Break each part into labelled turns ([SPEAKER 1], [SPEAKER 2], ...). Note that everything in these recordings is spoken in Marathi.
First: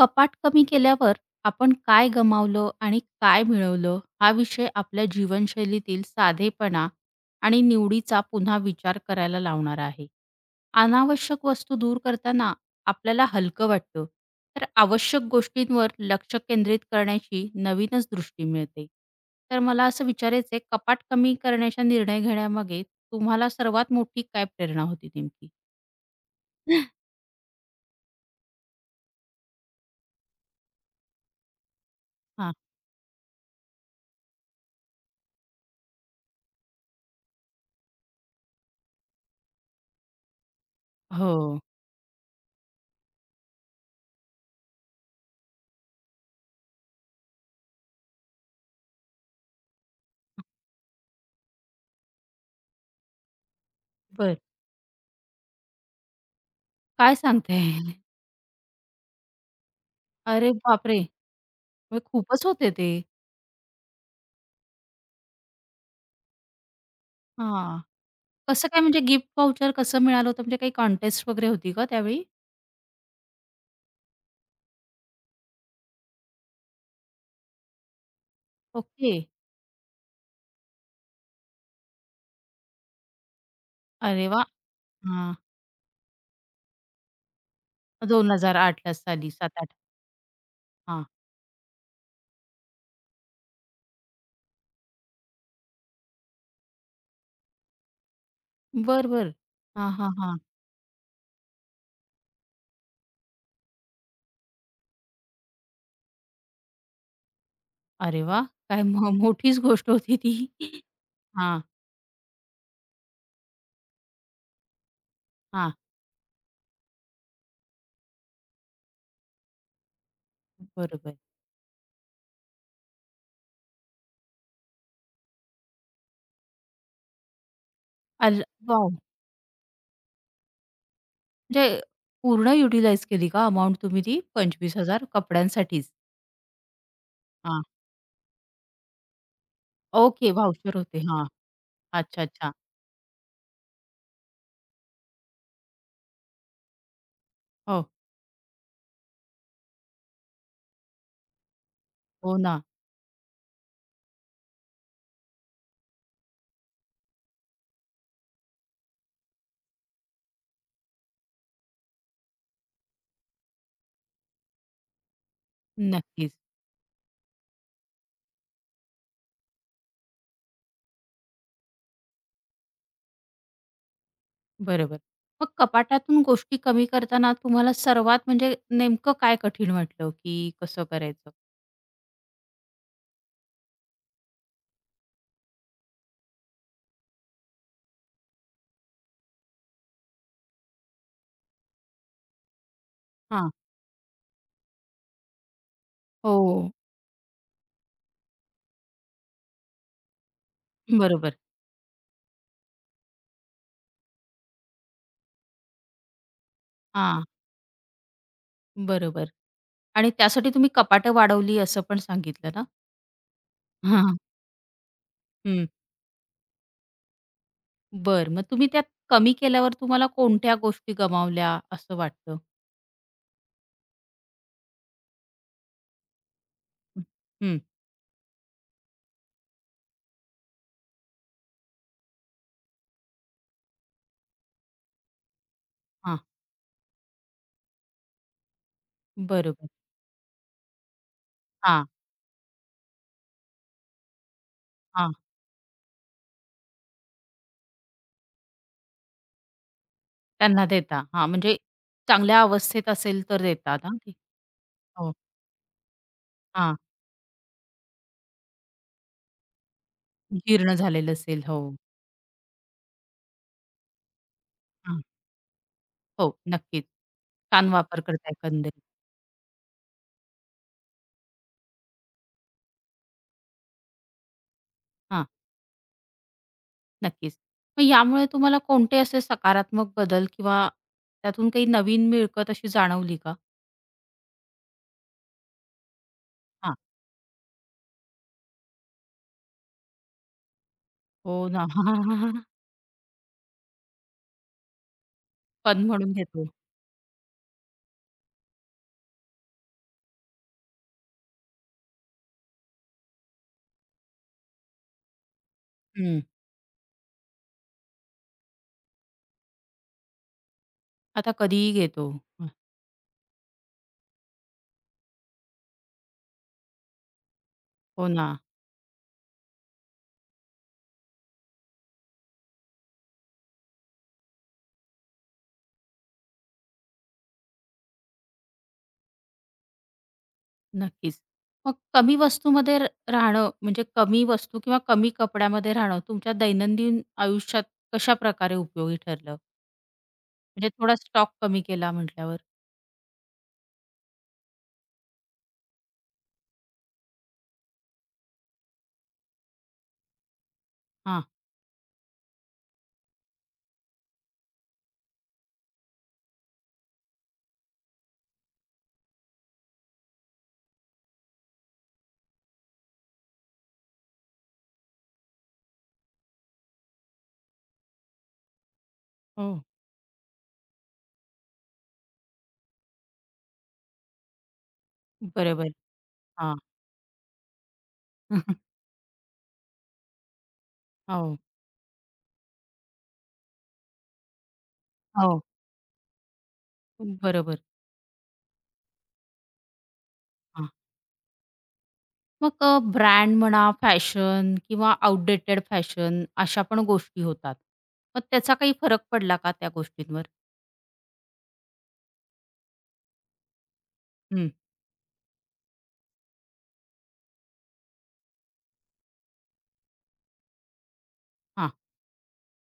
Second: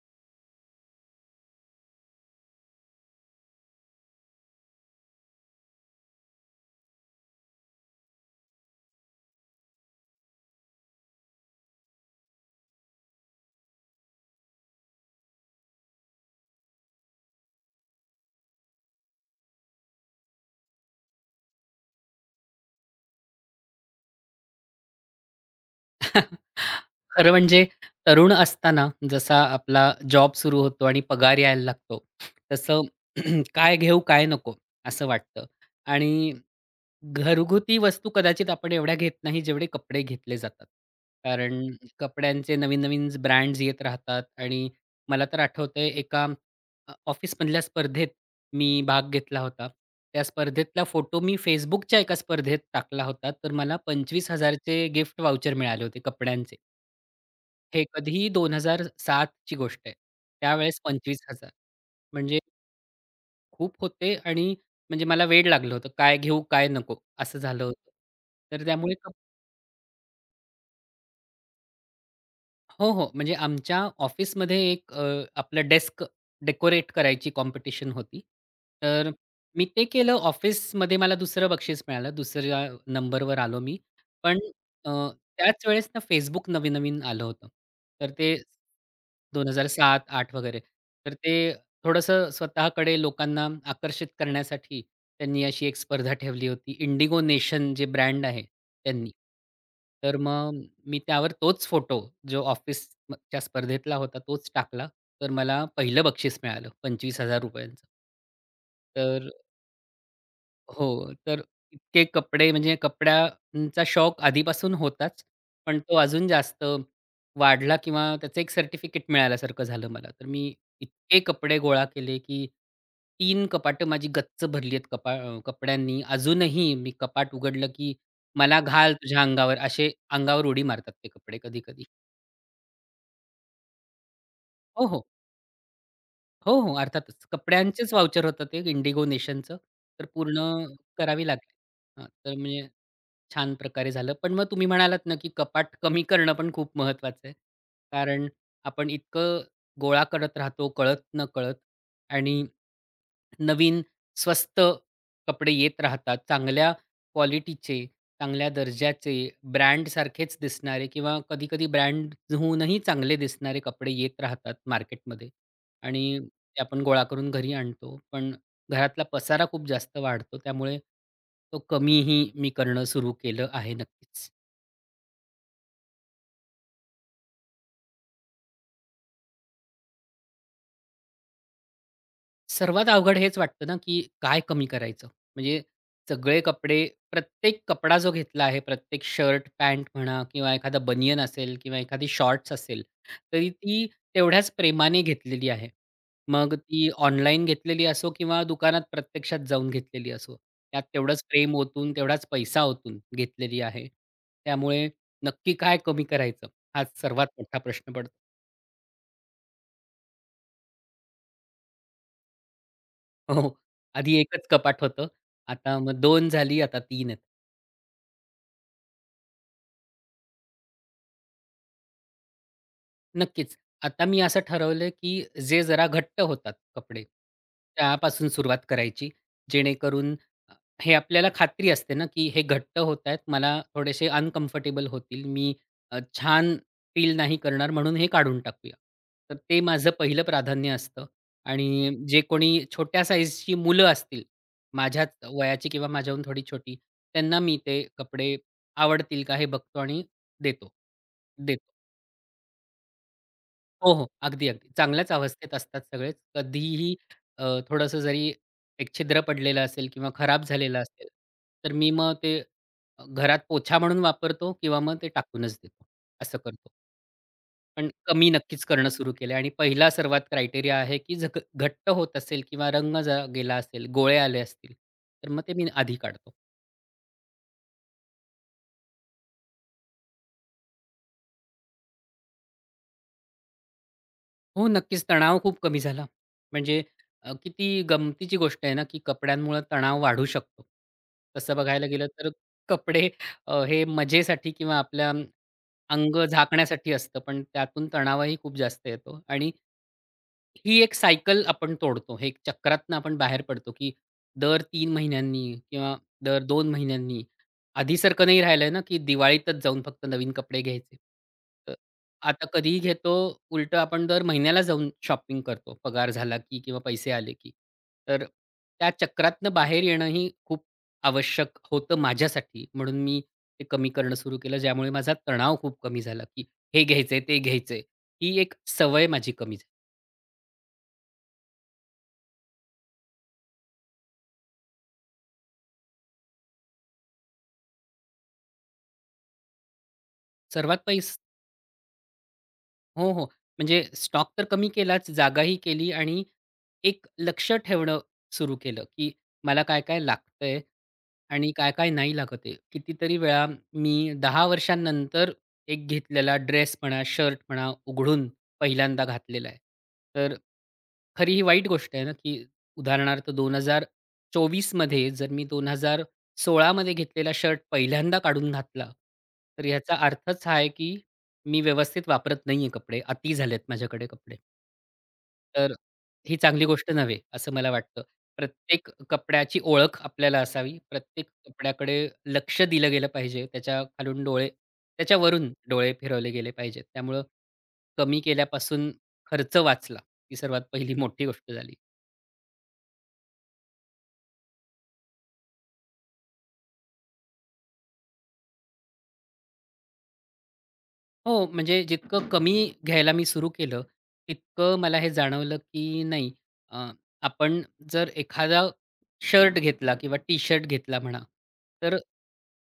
[SPEAKER 1] कपाट कमी केल्यावर आपण काय गमावलं आणि काय मिळवलं हा विषय आपल्या जीवनशैलीतील साधेपणा आणि निवडीचा पुन्हा विचार करायला लावणारा आहे. अनावश्यक वस्तू दूर करताना आपल्याला हलकं वाटतं, तर आवश्यक गोष्टींवर लक्ष केंद्रित करण्याची नवीनच दृष्टी मिळते. तर मला असं विचारायचं आहे, कपाट कमी करण्याचा निर्णय घेण्यामागे तुम्हाला सर्वात मोठी काय प्रेरणा होती नेमकी?
[SPEAKER 2] खरं म्हणजे तरुण असताना जसा आपला जॉब सुरू होतो आणि पगार यायला लागतो,
[SPEAKER 1] हां.
[SPEAKER 2] तसं काय घेऊ, काय नको असं वाटतं आणि घरगुती वस्तू कदाचित आपण एवढ्या घेत नाही जेवढे कपडे घेतले जातात. कारण
[SPEAKER 1] हो.
[SPEAKER 2] कपड्यांचे नवीन-नवीन ब्रँड्स येत राहतात आणि मला तर आठवतंय एका ऑफिसमधल्या स्पर्धेत मी भाग घेतला होता. त्या स्पर्धेतला फोटो मी Facebookच्या एका स्पर्धेत टाकला होता. तर मला
[SPEAKER 1] बरं.
[SPEAKER 2] 25,000 चे गिफ्ट वाउचर मिळाले होते कपड्यांचे.
[SPEAKER 1] काय सांगताय?
[SPEAKER 2] हे कधीही 2007 ची गोष्ट आहे.
[SPEAKER 1] अरे
[SPEAKER 2] त्यावेळेस
[SPEAKER 1] बापरे!
[SPEAKER 2] 25,000
[SPEAKER 1] म्हणजे
[SPEAKER 2] म्हणजे
[SPEAKER 1] खूपच होते ते.
[SPEAKER 2] खूप होते आणि म्हणजे मला वेड लागलं होतं. काय घेऊ, काय नको असं झालं
[SPEAKER 1] हां.
[SPEAKER 2] होतं. तर
[SPEAKER 1] कसं काय
[SPEAKER 2] त्यामुळे
[SPEAKER 1] म्हणजे गिफ्ट व्हाउचर कसं मिळालं होतं? म्हणजे काही कॉन्टेस्ट वगैरे होती का त्यावेळी?
[SPEAKER 2] हो, हो. म्हणजे आमच्या ऑफिसमध्ये एक आपलं डेस्क डेकोरेट करायची कॉम्पिटिशन होती. तर
[SPEAKER 1] ओके.
[SPEAKER 2] मी ते केलं. ऑफिसमध्ये मला दुसरं बक्षीस मिळालं. दुसऱ्या नंबरवर आलो मी.
[SPEAKER 1] अरे
[SPEAKER 2] पण
[SPEAKER 1] वाह!
[SPEAKER 2] अ,
[SPEAKER 1] हां.
[SPEAKER 2] त्याच वेळेस ना Facebook नवीन-नवीन आलं होतं. तर ते
[SPEAKER 1] 2008ला साली 7-8.
[SPEAKER 2] 2007-08 वगैरे.
[SPEAKER 1] हां.
[SPEAKER 2] तर ते थोडंसं स्वतःकडे लोकांना आकर्षित करण्यासाठी त्यांनी अशी एक स्पर्धा ठेवली होती. Indigo Nation जे ब्रँड आहे त्यांनी.
[SPEAKER 1] बरं, बरं. हां, हां,
[SPEAKER 2] तर
[SPEAKER 1] हां.
[SPEAKER 2] मग मी त्यावर तोच फोटो जो ऑफिसच्या स्पर्धेतला होता तोच टाकला. तर मला पहिलं बक्षीस मिळालं ₹25,000.
[SPEAKER 1] अरे वाह! काय
[SPEAKER 2] तर
[SPEAKER 1] मोठीच गोष्ट होती ती.
[SPEAKER 2] हो, तर
[SPEAKER 1] हां,
[SPEAKER 2] इतके कपडे म्हणजे कपड्यांचा शौक आधीपासून होताच.
[SPEAKER 1] हां.
[SPEAKER 2] पण तो अजून जास्त वाढला किंवा त्याचं एक सर्टिफिकेट मिळाल्यासारखं झालं मला. तर मी
[SPEAKER 1] बरोबर.
[SPEAKER 2] इतके कपडे गोळा केले, की 3 कपाटं माझी गच्च भरली आहेत कपड्यांनी. अजूनही मी कपाट उघडलं, की
[SPEAKER 1] अल
[SPEAKER 2] "मला
[SPEAKER 1] वॉव!
[SPEAKER 2] घाल तुझ्या अंगावर" असे अंगावर उडी मारतात ते कपडे
[SPEAKER 1] म्हणजे
[SPEAKER 2] कधी-कधी.
[SPEAKER 1] पूर्ण युटिलाइज केली का अमाउंट तुम्ही ती
[SPEAKER 2] हो, हो.
[SPEAKER 1] 25,000 कपड्यांसाठीच?
[SPEAKER 2] हो, हो. अर्थातच.
[SPEAKER 1] हां.
[SPEAKER 2] कपड्यांचेच वाउचर होतं ते Indigo Nationचं. तर
[SPEAKER 1] ओके
[SPEAKER 2] पूर्ण
[SPEAKER 1] व्हाउचर होते.
[SPEAKER 2] करावी
[SPEAKER 1] हां.
[SPEAKER 2] लागली. हां,
[SPEAKER 1] अच्छा,
[SPEAKER 2] तर
[SPEAKER 1] अच्छा.
[SPEAKER 2] म्हणजे छान प्रकारे झालं. पण मग तुम्ही म्हणालात ना, की कपाट कमी करणं पण खूप महत्वाचं आहे.
[SPEAKER 1] हो.
[SPEAKER 2] कारण आपण इतकं गोळा करत राहतो कळत-नकळत
[SPEAKER 1] हो
[SPEAKER 2] आणि
[SPEAKER 1] ना.
[SPEAKER 2] नवीन स्वस्त कपडे येत राहतात. चांगल्या क्वालिटीचे, चांगल्या दर्जाचे, ब्रँडसारखेच दिसणारे किंवा कधी ब्रँडहूनही चांगले दिसणारे कपडे येत राहतात मार्केटमध्ये आणि
[SPEAKER 1] नक्कीच.
[SPEAKER 2] ते आपण गोळा करून घरी आणतो. पण घरातला पसारा खूप जास्त वाढतो. त्यामुळे तो कमीही मी करणं सुरू केलं आहे नक्कीच.
[SPEAKER 1] बरोबर. मग कपाटातून गोष्टी कमी करताना तुम्हाला सर्वात म्हणजे नेमकं काय कठीण वाटलं, की कसं करायचं?
[SPEAKER 2] सर्वात अवघड हेच वाटतं ना, की काय कमी करायचं? म्हणजे सगळे कपडे प्रत्येक कपडा जो घेतला आहे, प्रत्येक शर्ट, पॅन्ट म्हणा किंवा एखादा बनियन असेल किंवा एखादी शॉर्ट्स असेल, तरी
[SPEAKER 1] हां.
[SPEAKER 2] ती तेवढ्याच प्रेमाने घेतलेली आहे. मग
[SPEAKER 1] हो.
[SPEAKER 2] ती ऑनलाईन घेतलेली असो किंवा दुकानात प्रत्यक्षात जाऊन घेतलेली असो. त्यात तेवढंच
[SPEAKER 1] बरोबर.
[SPEAKER 2] प्रेम ओतून, तेवढाच पैसा ओतून घेतलेली आहे. त्यामुळे नक्की काय कमी करायचं? हाच
[SPEAKER 1] हां.
[SPEAKER 2] सर्वात मोठा प्रश्न पडतो.
[SPEAKER 1] बरोबर. आणि त्यासाठी तुम्ही कपाटं वाढवली असं पण सांगितलं ना?
[SPEAKER 2] हो. आधी
[SPEAKER 1] हां.
[SPEAKER 2] एकच कपाट होतं.
[SPEAKER 1] हं.
[SPEAKER 2] आता मग 2 झाली, आता 3 आहेत.
[SPEAKER 1] बरं. मग तुम्ही त्यात कमी केल्यावर तुम्हाला कोणत्या गोष्टी गमावल्या असं वाटतं?
[SPEAKER 2] नक्कीच. आता मी असं ठरवलंय, की जे जरा घट्ट होतात कपडे,
[SPEAKER 1] हं.
[SPEAKER 2] त्यापासून सुरुवात करायची. जेणेकरून अ, हे आपल्याला खात्री असते ना, की हे घट्ट होतायत, मला थोडेसे अनकम्फर्टेबल होतील, मी
[SPEAKER 1] हां.
[SPEAKER 2] छान फील नाही करणार म्हणून हे काढून टाकूया. तर ते
[SPEAKER 1] बरोबर.
[SPEAKER 2] माझं पहिलं प्राधान्य असतं
[SPEAKER 1] हां,
[SPEAKER 2] आणि जे कोणी छोट्या साईजची मुलं असतील, माझ्याच
[SPEAKER 1] हां.
[SPEAKER 2] वयाची किंवा माझ्याहून थोडी छोटी, त्यांना मी ते कपडे आवडतील का हे बघतो आणि
[SPEAKER 1] त्यांना
[SPEAKER 2] देतो.
[SPEAKER 1] देता. हां, म्हणजे
[SPEAKER 2] देतो.
[SPEAKER 1] चांगल्या अवस्थेत असेल तर देतात
[SPEAKER 2] हो,
[SPEAKER 1] हां
[SPEAKER 2] हो.
[SPEAKER 1] ते?
[SPEAKER 2] अगदी, अगदी. चांगल्याच
[SPEAKER 1] हो.
[SPEAKER 2] अवस्थेत असतात सगळेच.
[SPEAKER 1] हां.
[SPEAKER 2] कधीही अ, थोडंसं जरी एक छिद्र पडलेलं असेल किंवा खराब
[SPEAKER 1] जीर्ण
[SPEAKER 2] झालेलं असेल,
[SPEAKER 1] झालेलं असेल. हो.
[SPEAKER 2] तर मी मग ते घरात पोछा म्हणून वापरतो किंवा मग ते टाकूनच देतो.
[SPEAKER 1] हो,
[SPEAKER 2] असं करतो.
[SPEAKER 1] नक्कीच. छान
[SPEAKER 2] पण
[SPEAKER 1] वापर
[SPEAKER 2] कमी
[SPEAKER 1] करता
[SPEAKER 2] नक्कीच
[SPEAKER 1] एकंदरीत.
[SPEAKER 2] करणं सुरू केलं आणि पहिला सर्वात क्रायटेरिया आहे, की जर घट्ट होत असेल किंवा रंग जरा गेला असेल, गोळे आले असतील,
[SPEAKER 1] हां,
[SPEAKER 2] तर मग ते मी आधी काढतो.
[SPEAKER 1] नक्कीच. मग यामुळे तुम्हाला कोणते असे सकारात्मक बदल किंवा त्यातून काही नवीन मिळकत अशी जाणवली का?
[SPEAKER 2] हो, नक्कीच तणाव खूप कमी झाला.
[SPEAKER 1] हां.
[SPEAKER 2] म्हणजे किती गमतीची गोष्ट आहे ना, की कपड्यांमुळं तणाव वाढू शकतो.
[SPEAKER 1] हो
[SPEAKER 2] तसं
[SPEAKER 1] ना.
[SPEAKER 2] बघायला गेलं तर कपडे हे मजेसाठी किंवा आपल्या
[SPEAKER 1] फन म्हणून
[SPEAKER 2] अंग
[SPEAKER 1] घेतो.
[SPEAKER 2] झाकण्यासाठी असतं, पण त्यातून तणावही खूप जास्त येतो आणि ही एक सायकल आपण तोडतो. हे एक चक्रातनं आपण बाहेर पडतो, की दर 3 महिन्यांनी किंवा
[SPEAKER 1] हं.
[SPEAKER 2] दर 2 महिन्यांनी आधीसारखं नाही राहिलंय ना, की दिवाळीतच जाऊन फक्त नवीन कपडे घ्यायचे.
[SPEAKER 1] आता कधीही
[SPEAKER 2] तर
[SPEAKER 1] घेतो.
[SPEAKER 2] आता
[SPEAKER 1] हं.
[SPEAKER 2] कधीही घेतो, उलटं आपण दर महिन्याला जाऊन शॉपिंग करतो, पगार झाला की किंवा पैसे आले की.
[SPEAKER 1] हो
[SPEAKER 2] तर
[SPEAKER 1] ना,
[SPEAKER 2] त्या चक्रातनं बाहेर येणं ही खूप आवश्यक होतं माझ्यासाठी. म्हणून मी ते कमी करणं सुरू केलं, ज्यामुळे माझा तणाव खूप कमी झाला, की हे घ्यायचंय, ते घ्यायचंय. ही एक सवय माझी कमी झाली.
[SPEAKER 1] नक्कीच. मग कमी वस्तूमध्ये राहणं म्हणजे कमी वस्तू किंवा कमी कपड्यामध्ये राहणं तुमच्या दैनंदिन आयुष्यात कशाप्रकारे उपयोगी ठरलं? म्हणजे
[SPEAKER 2] सर्वात
[SPEAKER 1] थोडा
[SPEAKER 2] पैस
[SPEAKER 1] स्टॉक कमी केला म्हटल्यावर?
[SPEAKER 2] हो, हो. म्हणजे स्टॉक तर कमी केलाच, जागाही केली आणि एक लक्ष ठेवणं सुरू केलं, की मला काय-काय लागतंय
[SPEAKER 1] हां.
[SPEAKER 2] आणि काय-काय नाही लागत आहे. कितीतरी वेळा मी 10 वर्षांनंतर एक घेतलेला ड्रेस म्हणा, शर्ट म्हणा, उघडून पहिल्यांदा घातलेला आहे. तर खरी ही वाईट गोष्ट आहे ना, की उदाहरणार्थ 2024 मध्ये जर मी 2016 मध्ये घेतलेला शर्ट पहिल्यांदा काढून घातला,
[SPEAKER 1] हो,
[SPEAKER 2] तर ह्याचा अर्थच हा आहे, की मी व्यवस्थित वापरत नाहीये कपडे. अति झालेत माझ्याकडे कपडे.
[SPEAKER 1] बरोबर.
[SPEAKER 2] तर ही
[SPEAKER 1] हां.
[SPEAKER 2] चांगली गोष्ट नव्हे, असं मला वाटतं. प्रत्येक कपड्याची ओळख आपल्याला असावी. प्रत्येक
[SPEAKER 1] हो.
[SPEAKER 2] कपड्याकडे लक्ष दिलं गेलं पाहिजे. त्याच्या खालून डोळे
[SPEAKER 1] हो.
[SPEAKER 2] त्याच्यावरून डोळे फिरवले गेले पाहिजेत. त्यामुळं
[SPEAKER 1] बरोबर.
[SPEAKER 2] कमी केल्यापासून खर्च वाचला. ही सर्वात
[SPEAKER 1] हां.
[SPEAKER 2] पहिली मोठी गोष्ट झाली.
[SPEAKER 1] मग ब्रँड म्हणा, फॅशन किंवा आउटडेटेड फॅशन अशा पण गोष्टी होतात. मग त्याचा काही फरक पडला का त्या गोष्टींवर?
[SPEAKER 2] हो, म्हणजे जितकं कमी घ्यायला मी सुरू केलं,
[SPEAKER 1] हं.
[SPEAKER 2] तितकं मला हे जाणवलं, की नाही अ, आपण जर एखादा शर्ट घेतला किंवा टी-शर्ट घेतला म्हणा,
[SPEAKER 1] हां.
[SPEAKER 2] तर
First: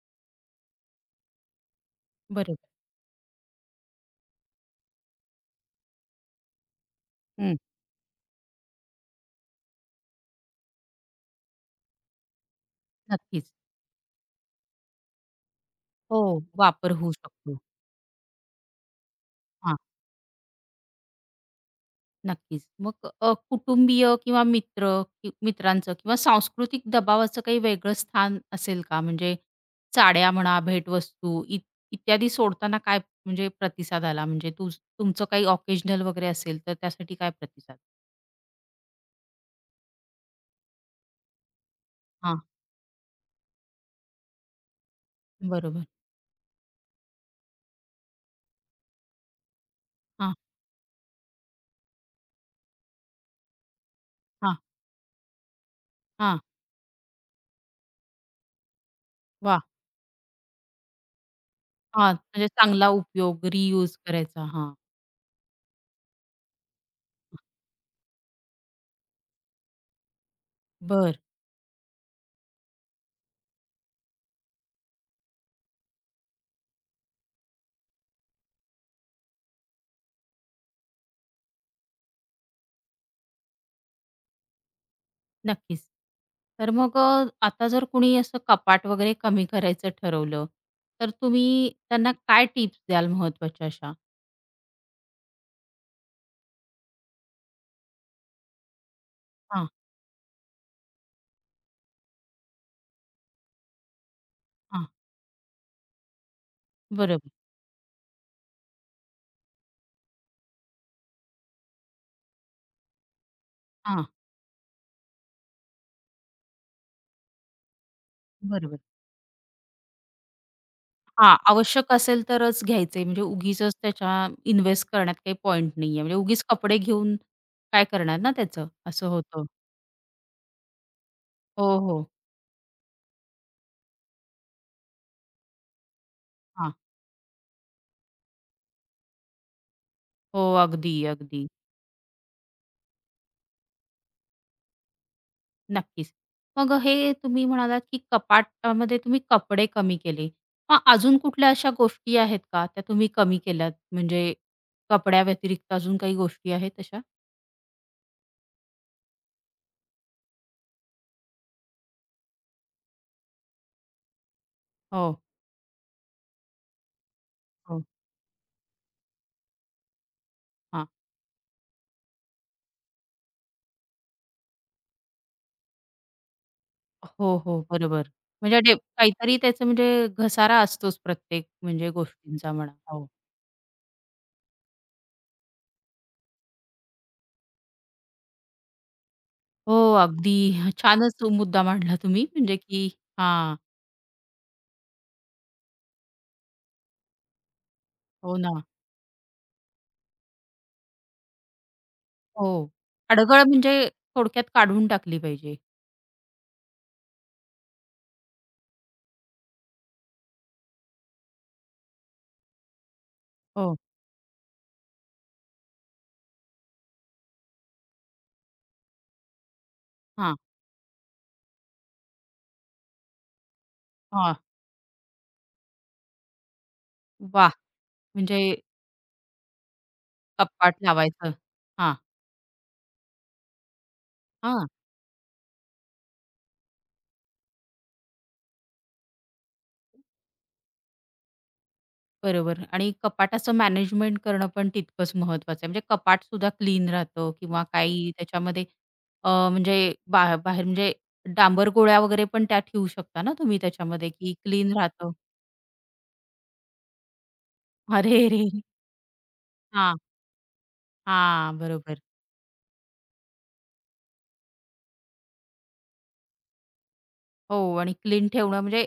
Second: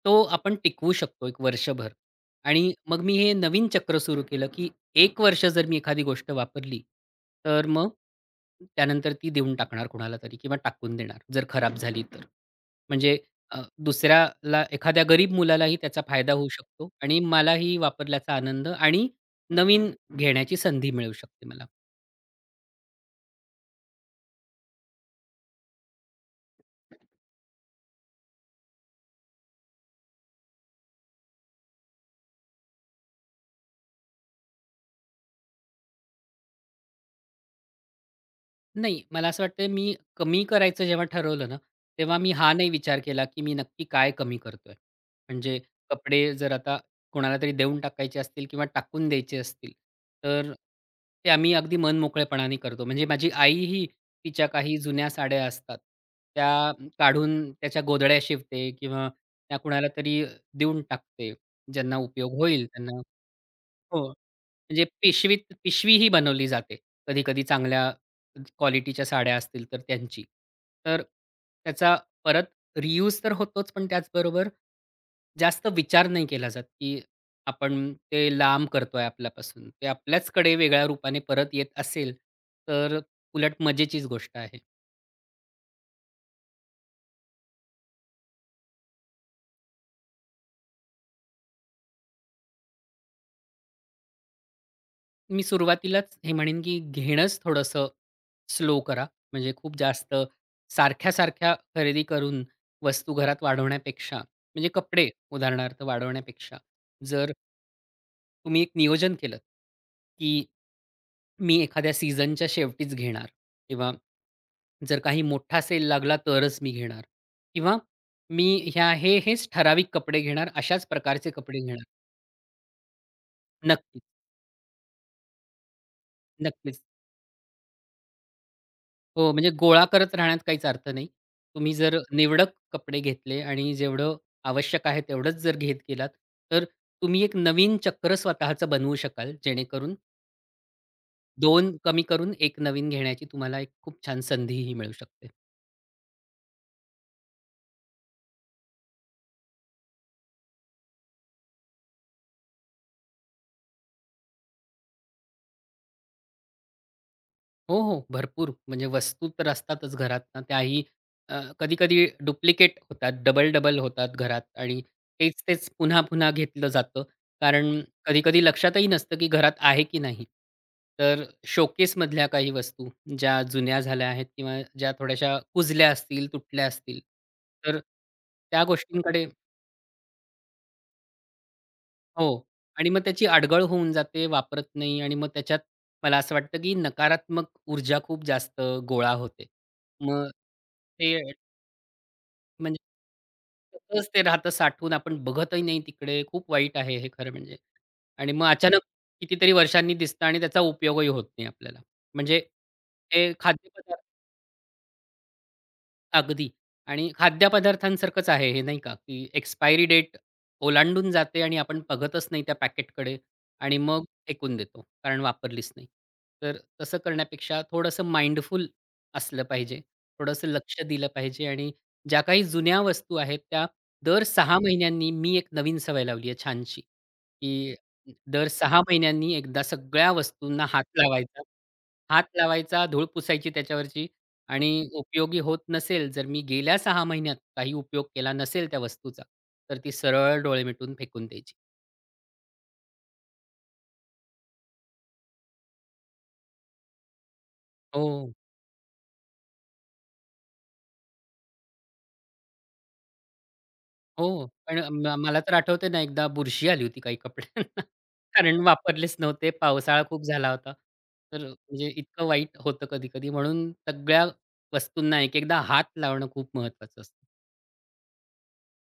[SPEAKER 2] तो आपण टिकवू शकतो एक वर्षभर.
[SPEAKER 1] बरोबर.
[SPEAKER 2] आणि मग मी हे नवीन चक्र सुरू केलं, की 1 वर्ष जर मी एखादी गोष्ट वापरली,
[SPEAKER 1] हं.
[SPEAKER 2] तर मग त्यानंतर ती देऊन टाकणार कोणाला तरी किंवा टाकून देणार, जर खराब झाली तर. म्हणजे
[SPEAKER 1] नक्कीच.
[SPEAKER 2] अ, दुसऱ्याला एखाद्या गरीब मुलालाही त्याचा
[SPEAKER 1] हो.
[SPEAKER 2] फायदा होऊ शकतो
[SPEAKER 1] वापर होऊ
[SPEAKER 2] आणि
[SPEAKER 1] शकतो.
[SPEAKER 2] मलाही वापरल्याचा आनंद आणि नवीन घेण्याची संधी मिळू शकते मला.
[SPEAKER 1] नक्कीच. मग कुटुंबीय किंवा मित्रांचं किंवा सांस्कृतिक दबावाचं काही वेगळं स्थान असेल का? म्हणजे साड्या म्हणा, भेटवस्तू इत्यादी सोडताना काय म्हणजे प्रतिसाद आला? म्हणजे तुमचं काही ऑकेजनल वगैरे असेल, तर त्यासाठी काय प्रतिसाद?
[SPEAKER 2] नाही, मला असं वाटतं मी कमी करायचं जेव्हा ठरवलं ना, तेव्हा मी
[SPEAKER 1] हां,
[SPEAKER 2] हा नाही विचार केला, की मी नक्की काय कमी करतोय. म्हणजे
[SPEAKER 1] बरोबर.
[SPEAKER 2] कपडे जर आता कोणाला तरी देऊन टाकायचे असतील किंवा टाकून द्यायचे असतील,
[SPEAKER 1] हां,
[SPEAKER 2] तर ते आम्ही अगदी मनमोकळेपणाने करतो. म्हणजे माझी आईही तिच्या
[SPEAKER 1] हां,
[SPEAKER 2] काही जुन्या साड्या असतात,
[SPEAKER 1] हां.
[SPEAKER 2] त्या काढून त्याच्या गोधड्या शिवते किंवा त्या
[SPEAKER 1] वाह!
[SPEAKER 2] कुणाला तरी देऊन टाकते. ज्यांना
[SPEAKER 1] हां,
[SPEAKER 2] उपयोग
[SPEAKER 1] म्हणजे
[SPEAKER 2] होईल
[SPEAKER 1] चांगला
[SPEAKER 2] त्यांना
[SPEAKER 1] उपयोग, रियूज
[SPEAKER 2] हो.
[SPEAKER 1] करायचा. हां,
[SPEAKER 2] म्हणजे पिशवीत पिशवीही बनवली जाते. कधी-कधी चांगल्या क्वालिटीच्या साड्या असतील तर त्यांची. तर
[SPEAKER 1] बरं.
[SPEAKER 2] त्याचा परत रियूज तर होतोच, पण त्याचबरोबर जास्त विचार नाही केला जात, की आपण ते लांब करतोय आपल्यापासून. ते आपल्याचकडे वेगळ्या रूपाने परत येत असेल, तर उलट मजेचीच गोष्ट आहे.
[SPEAKER 1] नक्कीच. तर मग आता जर कुणी असं कपाट वगैरे कमी करायचं ठरवलं, तर तुम्ही त्यांना काय टिप्स द्याल महत्वाच्या अशा?
[SPEAKER 2] मी सुरुवातीलाच हे म्हणेन, की घेणंच थोडंसं स्लो करा. म्हणजे
[SPEAKER 1] हां,
[SPEAKER 2] खूप जास्त सारख्या-सारख्या खरेदी करून वस्तू घरात वाढवण्यापेक्षा म्हणजे
[SPEAKER 1] हां.
[SPEAKER 2] कपडे उदाहरणार्थ वाढवण्यापेक्षा
[SPEAKER 1] बरोबर.
[SPEAKER 2] जर तुम्ही एक नियोजन केलंत, की मी एखाद्या सीझनच्या शेवटीच घेणार किंवा
[SPEAKER 1] हां,
[SPEAKER 2] जर काही मोठा सेल लागला तरच मी घेणार किंवा मी
[SPEAKER 1] बरोबर.
[SPEAKER 2] ह्या हे हेच ठराविक कपडे घेणार, अशाच प्रकारचे
[SPEAKER 1] हां,
[SPEAKER 2] कपडे घेणार.
[SPEAKER 1] आवश्यक असेल तरच घ्यायचे म्हणजे उगीचच
[SPEAKER 2] नक्कीच,
[SPEAKER 1] त्याच्या इन्व्हेस्ट करण्यात काही पॉइंट नाहीये. म्हणजे उगीच कपडे
[SPEAKER 2] नक्कीच.
[SPEAKER 1] घेऊन काय करणार ना त्याचं? असं
[SPEAKER 2] हो,
[SPEAKER 1] होतं.
[SPEAKER 2] म्हणजे गोळा करत राहण्यात काहीच अर्थ नाही.
[SPEAKER 1] हो,
[SPEAKER 2] तुम्ही जर
[SPEAKER 1] हो.
[SPEAKER 2] निवडक कपडे घेतले आणि जेवढं आवश्यक आहे तेवढंच जर घेत गेलात, तर
[SPEAKER 1] हां.
[SPEAKER 2] तुम्ही एक नवीन चक्र स्वतःचं बनवू शकाल जेणेकरून
[SPEAKER 1] हो, अगदी, अगदी.
[SPEAKER 2] दोन कमी करून एक नवीन घेण्याची तुम्हाला एक खूप छान संधीही मिळू शकते.
[SPEAKER 1] नक्कीच. मग हे तुम्ही म्हणालात, की कपाटामध्ये तुम्ही कपडे कमी केले. मग अजून कुठल्या अशा गोष्टी आहेत का, त्या तुम्ही कमी केल्यात? म्हणजे कपड्याव्यतिरिक्त अजून काही गोष्टी आहेत अशा?
[SPEAKER 2] हो, हो. भरपूर म्हणजे वस्तू तर असतातच घरात ना, त्याही कधी-कधी डुप्लिकेट होतात, डबल-डबल होतात घरात आणि
[SPEAKER 1] हो,
[SPEAKER 2] तेच-तेच पुन्हा-पुन्हा घेतलं जातं. कारण
[SPEAKER 1] हो.
[SPEAKER 2] कधी-कधी लक्षातही नसतं, की घरात आहे की नाही?
[SPEAKER 1] हां.
[SPEAKER 2] तर शोकेसमधल्या काही वस्तू ज्या जुन्या झाल्या आहेत किंवा ज्या थोड्याशा कुजल्या असतील, तुटल्या असतील,
[SPEAKER 1] हो, हो.
[SPEAKER 2] तर
[SPEAKER 1] बरोबर. म्हणजे
[SPEAKER 2] त्या गोष्टींकडे
[SPEAKER 1] काहीतरी त्याचं म्हणजे घसारा असतोच प्रत्येक म्हणजे
[SPEAKER 2] हो.
[SPEAKER 1] गोष्टींचा म्हणा.
[SPEAKER 2] आणि मग
[SPEAKER 1] हो.
[SPEAKER 2] त्याची अडगळ होऊन जाते, वापरत नाही आणि मग त्याच्यात मला असं वाटतं, की नकारात्मक ऊर्जा खूप जास्त गोळा होते.
[SPEAKER 1] हो,
[SPEAKER 2] मग
[SPEAKER 1] अगदी
[SPEAKER 2] ते
[SPEAKER 1] छानच तो मुद्दा मांडला तुम्ही म्हणजे
[SPEAKER 2] म्हणजे
[SPEAKER 1] की हां.
[SPEAKER 2] तसंच ते राहतं साठवून आपण बघतही नाही तिकडे. खूप वाईट आहे हे खरं म्हणजे. आणि
[SPEAKER 1] हो
[SPEAKER 2] मग
[SPEAKER 1] ना.
[SPEAKER 2] अचानक कितीतरी वर्षांनी दिसतं आणि त्याचा उपयोगही होत नाही आपल्याला. म्हणजे
[SPEAKER 1] हो.
[SPEAKER 2] ते
[SPEAKER 1] अडगळ म्हणजे
[SPEAKER 2] खाद्यपदार्थ
[SPEAKER 1] थोडक्यात काढून टाकली पाहिजे.
[SPEAKER 2] अगदी आणि खाद्यपदार्थांसारखंच आहे हे, नाही का, की एक्सपायरी डेट ओलांडून जाते आणि आपण बघतच नाही त्या पॅकेटकडे
[SPEAKER 1] हो.
[SPEAKER 2] आणि मग फेकून देतो, कारण वापरलीच नाही. तर तसं करण्यापेक्षा थोडंसं माइंडफुल असलं पाहिजे,
[SPEAKER 1] हां,
[SPEAKER 2] थोडंसं लक्ष दिलं पाहिजे आणि ज्या काही जुन्या वस्तू आहेत, त्या दर
[SPEAKER 1] हां.
[SPEAKER 2] 6 महिन्यांनी मी एक नवीन सवय लावली आहे छानशी,
[SPEAKER 1] वाह!
[SPEAKER 2] की
[SPEAKER 1] म्हणजे
[SPEAKER 2] दर 6 महिन्यांनी एकदा सगळ्या वस्तूंना
[SPEAKER 1] कपाट
[SPEAKER 2] हात
[SPEAKER 1] लावायचं.
[SPEAKER 2] लावायचा.
[SPEAKER 1] हां,
[SPEAKER 2] हात लावायचा, धूळ पुसायची त्याच्यावरची
[SPEAKER 1] हां,
[SPEAKER 2] आणि उपयोगी होत नसेल, जर मी गेल्या 6 महिन्यात काही उपयोग केला नसेल त्या वस्तूचा, तर ती सरळ डोळे मिटून फेकून द्यायची.
[SPEAKER 1] बरोबर आणि कपाटाचं मॅनेजमेंट करणं पण तितकंच महत्वाचं आहे. म्हणजे कपाटसुद्धा क्लीन राहतं किंवा काही
[SPEAKER 2] हो,
[SPEAKER 1] त्याच्यामध्ये म्हणजे बाहेर म्हणजे डांबर गोळ्या वगैरे पण त्या ठेवू शकता ना तुम्ही त्याच्यामध्ये की
[SPEAKER 2] हो.
[SPEAKER 1] क्लीन
[SPEAKER 2] पण
[SPEAKER 1] राहतं.
[SPEAKER 2] मला तर आठवतंय ना, एकदा बुरशी आली होती काही कपड्यांना.
[SPEAKER 1] अरे रे!
[SPEAKER 2] कारण वापरलेच नव्हते.
[SPEAKER 1] हां,
[SPEAKER 2] पावसाळा खूप झाला होता. तर
[SPEAKER 1] हां,
[SPEAKER 2] म्हणजे
[SPEAKER 1] बरोबर.
[SPEAKER 2] इतकं वाईट होतं कधी-कधी म्हणून सगळ्या वस्तूंना एक-एकदा हात लावणं खूप महत्वाचं असतं.
[SPEAKER 1] हो आणि क्लीन ठेवणं म्हणजे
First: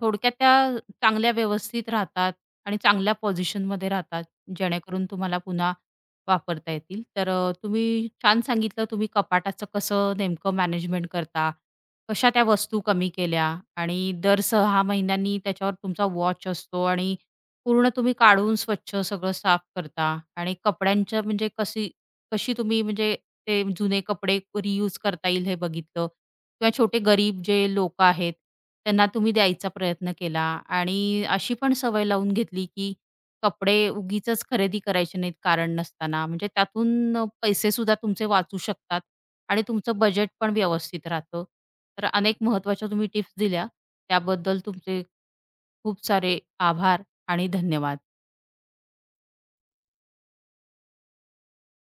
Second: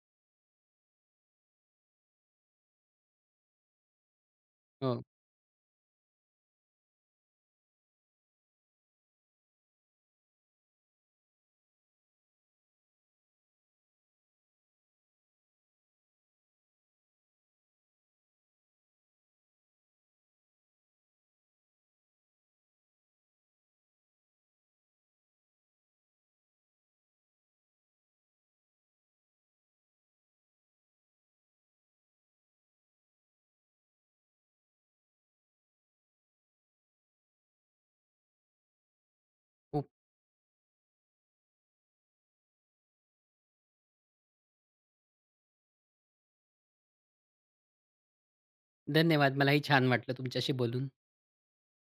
[SPEAKER 1] थोडक्यात त्या चांगल्या व्यवस्थित राहतात आणि चांगल्या पोझिशनमध्ये राहतात,
[SPEAKER 2] हो,
[SPEAKER 1] जेणेकरून तुम्हाला पुन्हा वापरता येतील. तर तुम्ही छान सांगितलं तुम्ही कपाटाचं कसं नेमकं मॅनेजमेंट करता, कशा त्या वस्तू कमी केल्या आणि दर 6 महिन्यांनी त्याच्यावर तुमचा वॉच असतो आणि पूर्ण तुम्ही काढून स्वच्छ सगळं साफ करता आणि कपड्यांच्या म्हणजे कशी कशी तुम्ही म्हणजे ते जुने कपडे रियूज करता येईल हे बघितलं किंवा छोटे गरीब जे लोक आहेत त्यांना तुम्ही द्यायचा प्रयत्न केला आणि अशी पण सवय लावून घेतली की कपडे उगीचच खरेदी करायचे नाहीत कारण नसताना म्हणजे त्यातून पैसे सुद्धा तुमचे वाचू शकतात आणि
[SPEAKER 2] खूप
[SPEAKER 1] तुमचं बजेट पण व्यवस्थित राहतं तर अनेक महत्त्वाच्या तुम्ही टिप्स दिल्या त्याबद्दल तुमचे खूप सारे आभार आणि धन्यवाद
[SPEAKER 2] धन्यवाद. मलाही छान वाटलं तुमच्याशी बोलून.